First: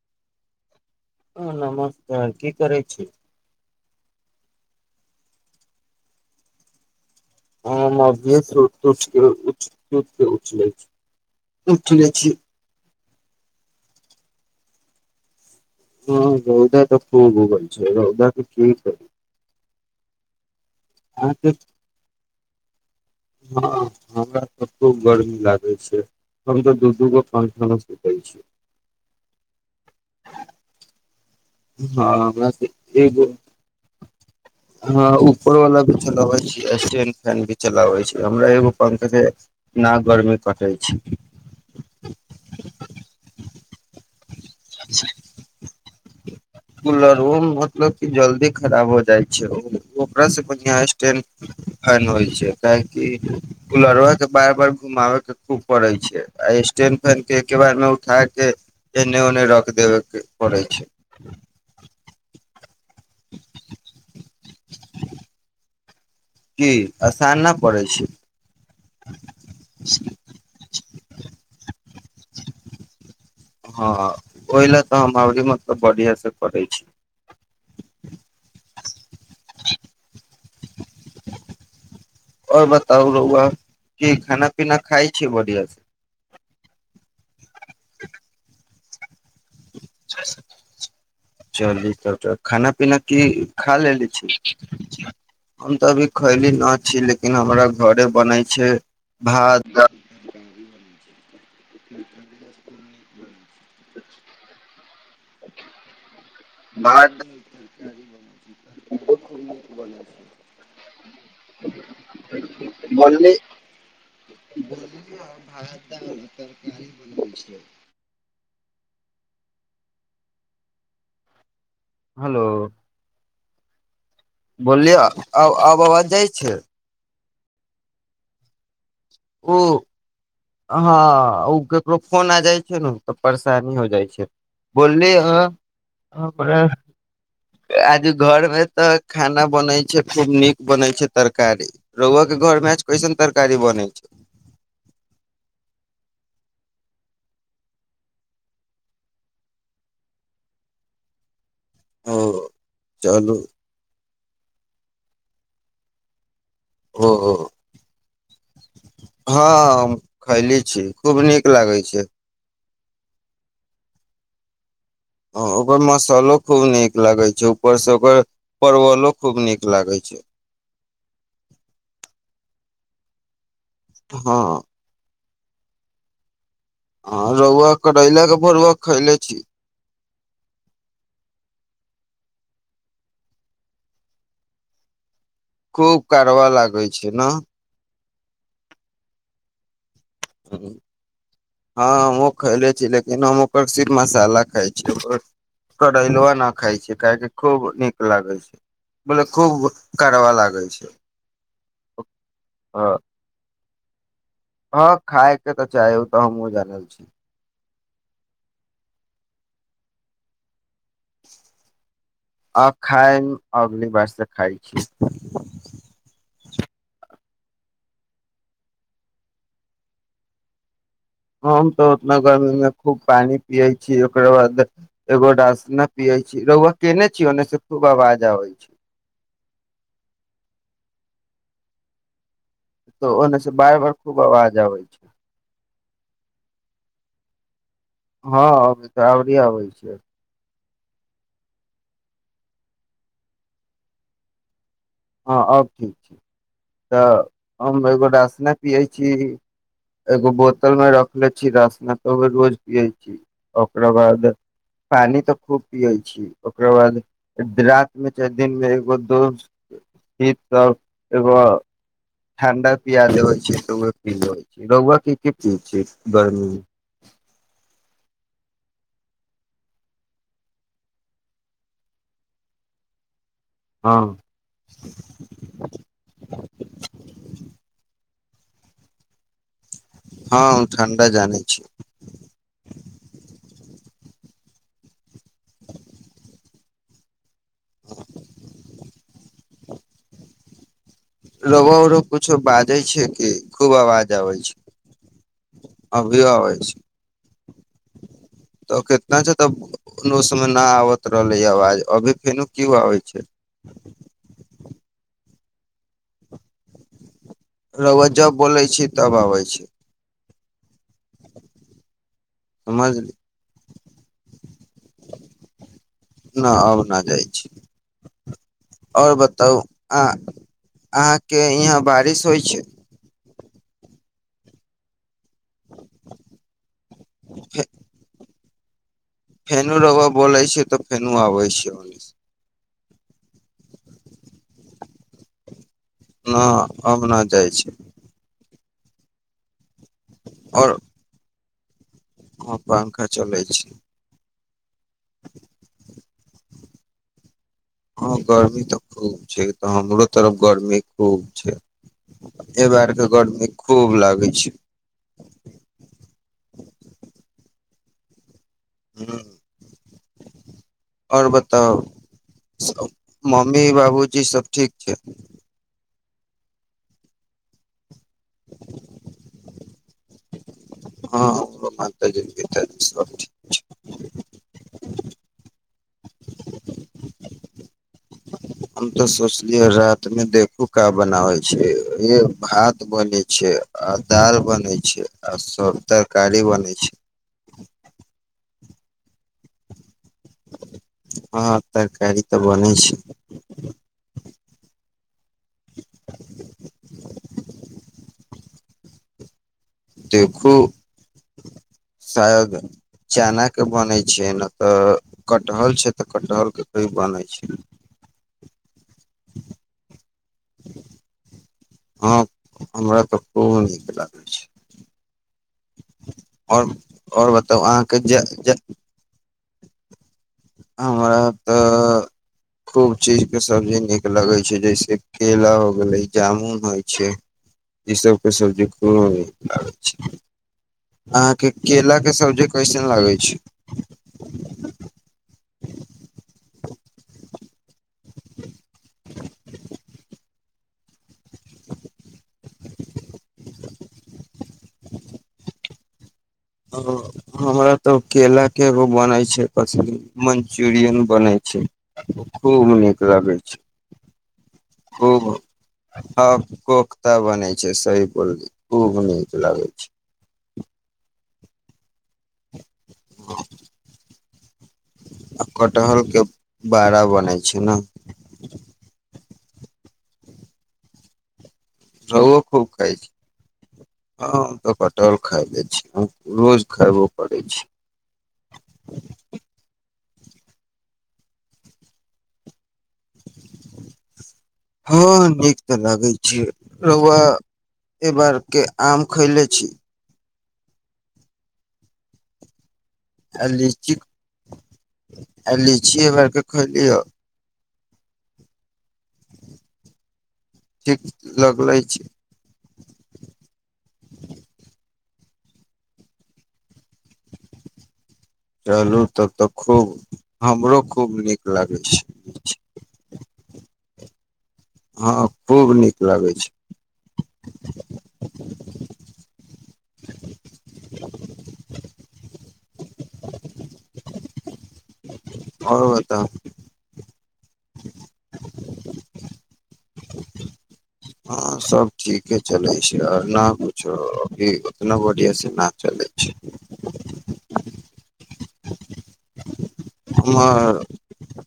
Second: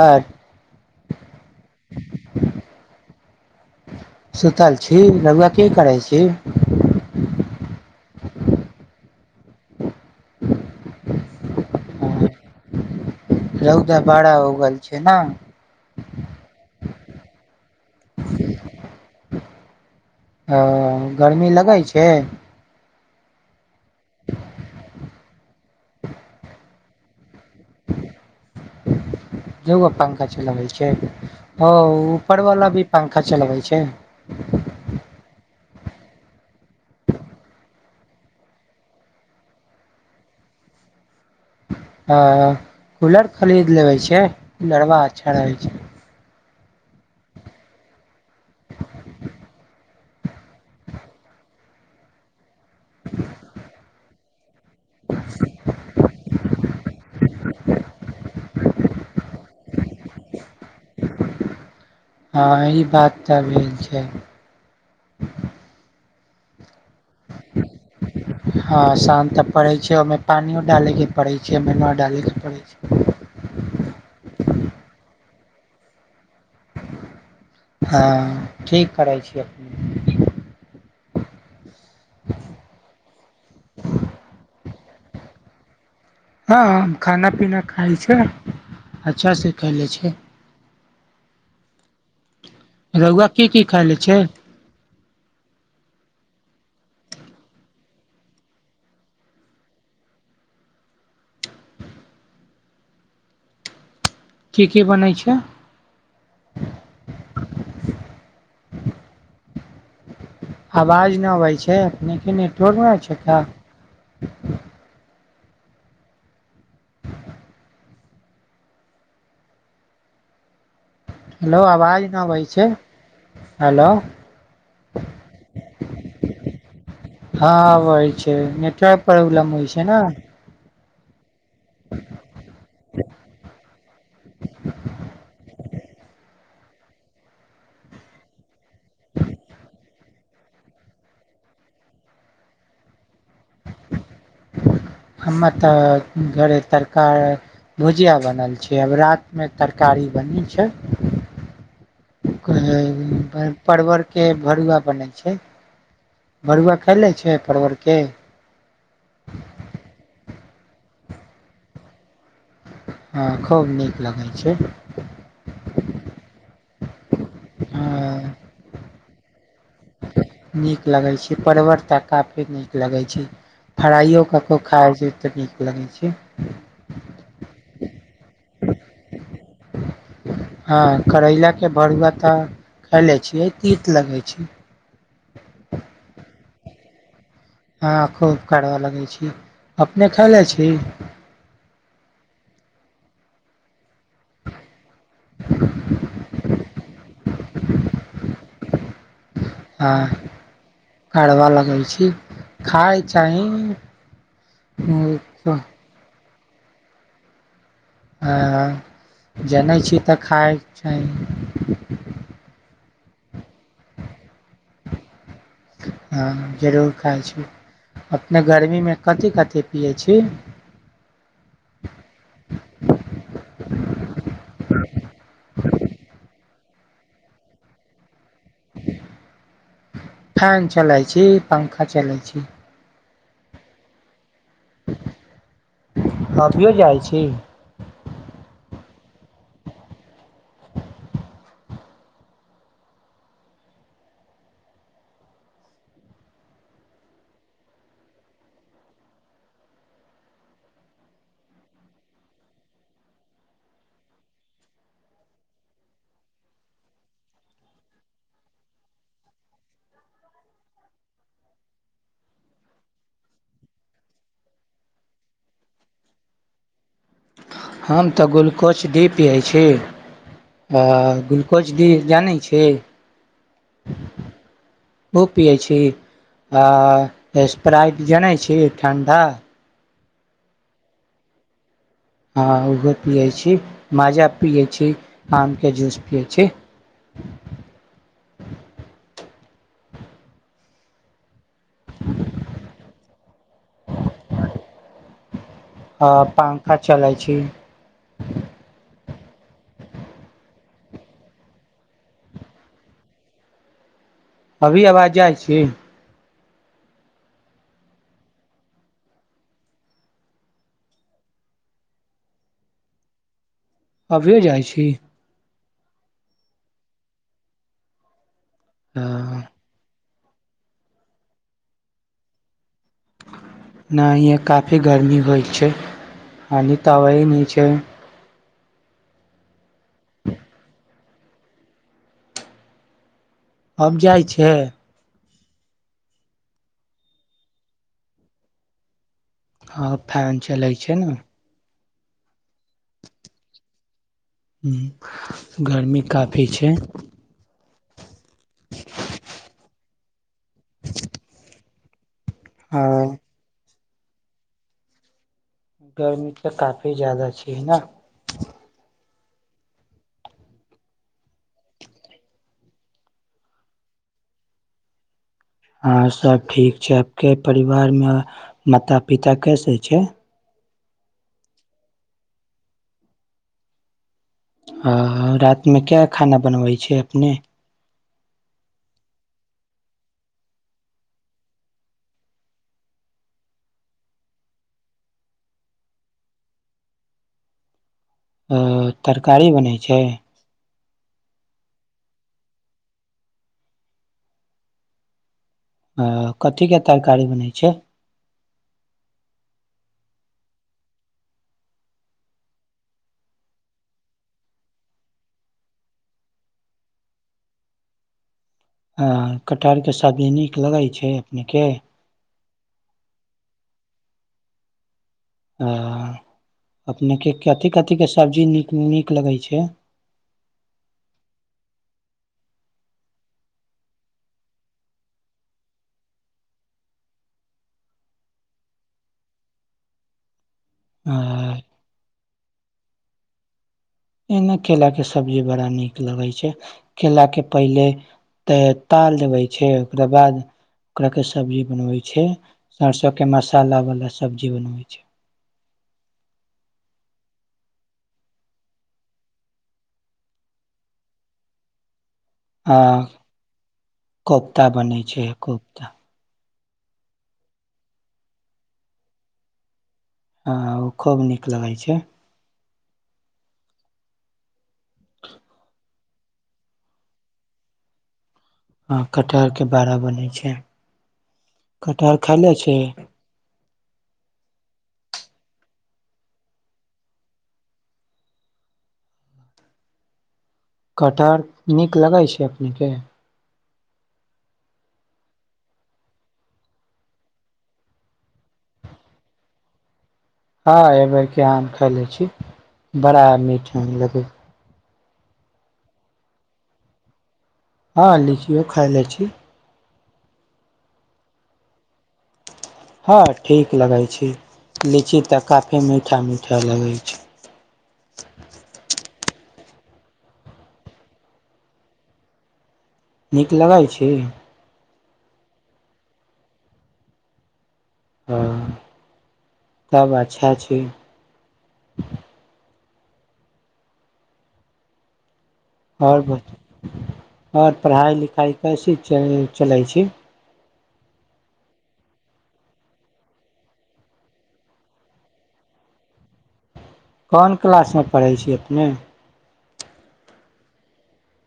ह ह नमस्कार की करै छी [unintelligible] [unintelligible] [unintelligible] [unintelligible] अहाँके [unintelligible] हँ हमरा तऽ खूब गर्मी लाग होय छै कभी ते दु दुगो एगो पंखा चलाबै छिये। हाँ ओकरा से एगो चलबै छै हाँ ऊपर वला चलाबै छी स्टेन फैन भी चलाबै छिये हमरा एगो पंख के ना गर्मी कटै छै। आ कूलर खरीद लेबै छै कुलरबा अच्छा रहै छै। कूलरबो मे मतलब की जल दी खराब हो जाय छै ओ ओकरा से बढ़िया स्टैंन फैन होय छै। कायकि कुलरबा बार बार घुमाबे के खूब पड़े छै आ स्टैन फैन के एके बार मे उठा के एने ओन्ने रख देबे के पड़ै छै। हाँ ई बात त भेल छै। की असान न पड़ै छै। हाँ असान ते पड़े छै ओयमे पानियो डाले के पड़ै छै [unintelligible] डालैके पड़ै छै। हाँ हाँ ओय ले ते हम अबरी मतलब बढ़ियाँ से पढ़े छी। हाँ ठीक करै छीये अपने। और बताउ रौआ की खाना पीना खाय छियै बढ़िया से। हम खाना पीना खाय छै। अच्छा से कायल जाय छै। चली तब ते खाना पीना की रौआ खा खैले लेले छै छी। अभी खैली ना छी लेकिन हमरा घरे बनै छै भात दाल। की की बनै छै। भात बने छै। अवाज ने आबै छै अपनेके नेटवर्क ने छै बनले का। बोलू भात दाल तरकारी बनै छै। हेलो अवाज ने आबे हेलो छै। हेलो। बोललियै आब आब आवाज जाइ छै। हँ, अवइ छै नेट प्रबलम ओ होइ छै न। हँ। ओ ककरो फोन आ जाइ छै ने तऽ परेशानी हो जाइ छै बोलले आज घरमे तऽ खाना बनै छै। खूब नीक बनै छै तरकारी, रउवा के घर मे कैसन तरकारी बनै छै। हममे तऽ घरे तरकारी भुजिया बनल छै, आब राति मे तरकारी बनी छै। ओ कहई चलू परबर के भरुआ बनै छै। भरुआ खाय ओ ले छै परवल के। खैईली छी, खूब नीक लागै छै। हँ, खूब नीक लगै छै। ओ ओकर मसालो खूब नीक लागै छै, ऊपर से ओकर परवलो खूब नीक लागै छै। नीक लगै छै, परवर त काफी नीक लगै छै। फरााइयो ककरो हँ खाइ छै। त नीक लगैत छै। हँ, रौआ करैला के भरुआ खईले छी। हँ, करैला के भरुआ तऽ खा ले छियै, तीत लगै छै। खूब कारव लागै छै न। हँ, खूब कड़वा लगै छी। अपने खयले छी। हँ हमहू खइले छी लेकिन हम ओकर से मसाला खााय छै, करैलुआ न खााय छै काहके खूब नीक लागे छै। बोले खूब हँ, कारवा लागै छै कडवा लगै छी, ह खााय चाही हँ, खायके तऽ चाहओ तऽ हमहु जानल छी। हँ, जनै छी तऽ खाइ चाही। आ खाइ, अबकी बार सँ खाइ छी। हँ, जरूर खाइ छी, अपने गर्मी मे कथिी कथेक पियै छी। हम तऽ उतना गर्मीमे खूब पानि पियै छी, ओकररा बाद एगो रासना पियै छी, रौआ कयने छी ओन्नसँ खूब आवाज आबै छै। फैन चलाय छी, पंखा चलाय छी। त ओने से बार बार खूब आवाज जवई छी। अभियो जाइ छी [unintelligible] [unintelligible] [unintelligible] [unintelligible] [unintelligible] [unintelligible] छी हँ ठण्डा हँ ठण्डा जानै छी हँ ओहो पियै छी माजा पियै छी आमके जूस पियै छी [unintelligible] [unintelligible] [unintelligible] अभी अबै छै [unintelligible] [inaudible] तऽ केतना छै तऽ समय न आबैत रहलै आवाज अभी फेनो किओ आबै छै अभी आवाज जाइ छी रौआ जब बोलै छी तब आबै छी समझली अभियो जाइ छी न आबना जाइ छी आओर बताउ आँ अहाँके इहाँ बारिश होइ छै नै इहाँ काफी गर्मी होइ छै खालि तवइ फे नीचे फेनू रौआ बोलय छैऽ त फेनू आबै छै ओहि सँ हम जाइ छै न हम न जाइ छै हँ फैन चलै और छै ने हँ पंखा चलै छै हूँ गर्मी काफी छै हँ गर्मी तऽ खूब छै ओ तऽ हमरो तरफ गरमी खूब छै आ [unintelligible] खूब लागै छै गर्मी तऽ काफी ज्यादा छै ने ह आओर बताउ, मम्मी बाबूजी सब ठीक छै। हं, सब ठीक छै आब के परिवार में माता पिता कैसे छै। हँ, माता जी पिता जी सब ठीक छै। ह, रात मे क्या खाना बनबै छै अपने। हम तऽ सोचलियै राति मे देखू क बनाबै छै, भात बनेै छै, आ दाल बनै छै, आ सब तरकारी बनै छै। अ तरकारी बनै छै। हँ, तरकारी तऽ बनै छै। ह, कथीके तरकारी बनै छै। देखू शायद चनाके बनै छै नहि तऽ कटहल छै तऽ कटहर के की बनै छै। आ कटहर के सब सबजी नीक लगै छै। नीके हँ हमरा तऽ खब नीक लागै छै। आ, आओर अपने आओर के बताउ कथिी कथी अहाँके के सब्जी नीक नीक लगै छै। छ हमरा तऽ खूब चीजके सबजी नीक लगै छै, जइसे केरा हो गेलै जामुन होइ छै, इसभके सबजी खूब नीक लागै छै। अहाँ के अ केला के सब्जी कैसन लागै छै। सबजी बड़ा नीक लगै छै, केला के पहिले तऽ ताल देबै छै ओकरा बाद ओकरा के सब्जी बनबै छै, सरिसोे मसालावला सब्जी बनबै छै। हाँ, हमरा तऽ केलाके एगो बनै छै पस मन्चुरियन बनै छै। खूब आ नीक लगै छै, कोफ्ता बने खूब छै कोफ्ता हँ कोख्ता बनै छै सही बोलल खूब नीक लागै छै। हँ, ओ खूब नीक लगै छै। आ कटहरके बड़ा बनै छै न। हँ, कटहरके बाड़ा बनै छै। कटहर रवओ खैले खूब छी खइ छै हँ तऽ कटहर खाय दै छै। रोज खइबो करी छै। कटहर नीक लगै छै ओखनी के। हँ, नीक तऽ लागै छै, रउवा ए बार के आम खैले छी। हँ, एहि बेर क आम खले छी। बड़ा आ मीठा लीची लगी आ लीची ईबर के खलियौ। हँ, लीचियो खााय ले छी। ठीक लगलै छै। हँ, ठीक लगै छी, लीची तऽ काफी मीठा मीठा लगै छै। चलू तब तऽ खूब हमरो खूब नीक लागै छै। नीक लगै छी। हँ, खूब नीक लागै छै। सब अच्छा छै। और बता और पढ़ाई लिखाई कैसी चली चलई छै। हां सब ठीके चलै छै, आर ना कुछो अभी उतना बढ़िया से ना चलै छै। कोन किलासमे पढ़ै छियै अपने। हम और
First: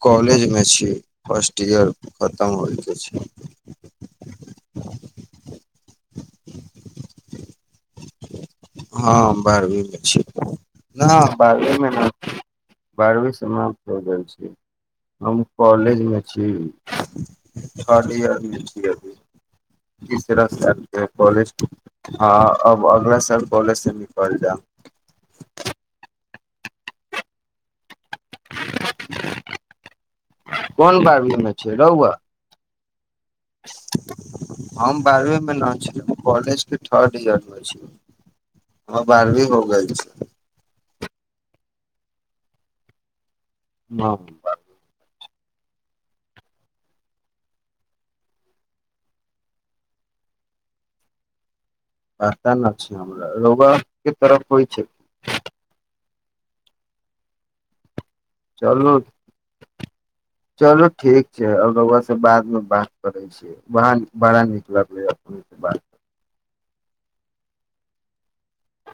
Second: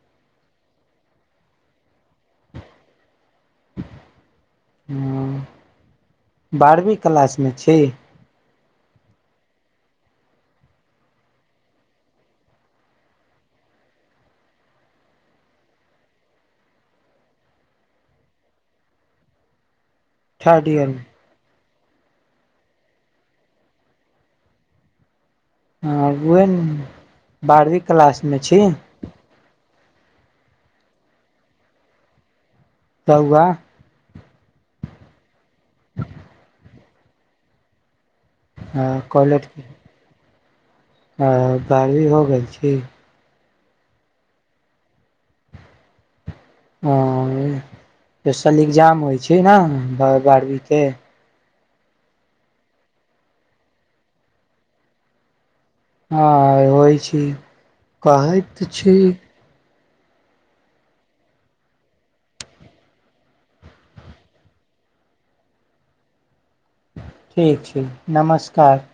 कॉलेजमे छियै फर्स्ट ईयर खतम होइके छै। हुं बारहवीं किलासमे छी। हां बारहवींमे छी, ना बारहवीमे नै छी, बारहवी समाप्त भ गेल छै, हम कॉलेजमे छी थर्ड इयरमे छी अभी। तीसरा थर्ड साल ईयरमे छियै कॉलेज के। हां, अब अगला साल कालेज से निकल जायब। आगुए ने बारबी क्लासमे छी। कोन बारहवीमे छै रहुआ। कौआा हम बारहवीं मे ना छियै, कालेज मे थर्ड इयर मे छी। हां बारहवीं हो गइल छै। हां, बारहवी हो गेल छी। ह हां, दोसर इग्जाम होइ छै ने बारहवीं के। पता नै छै हमरा, रउआ के तरफ होइ छै। हां, होइ छै। कहय त छी। चलु ठीक छै और रउआ से बादमे बात करै छियै, वहां बड़ा नीक लगैये नीक बात ठीक छै नमस्कार।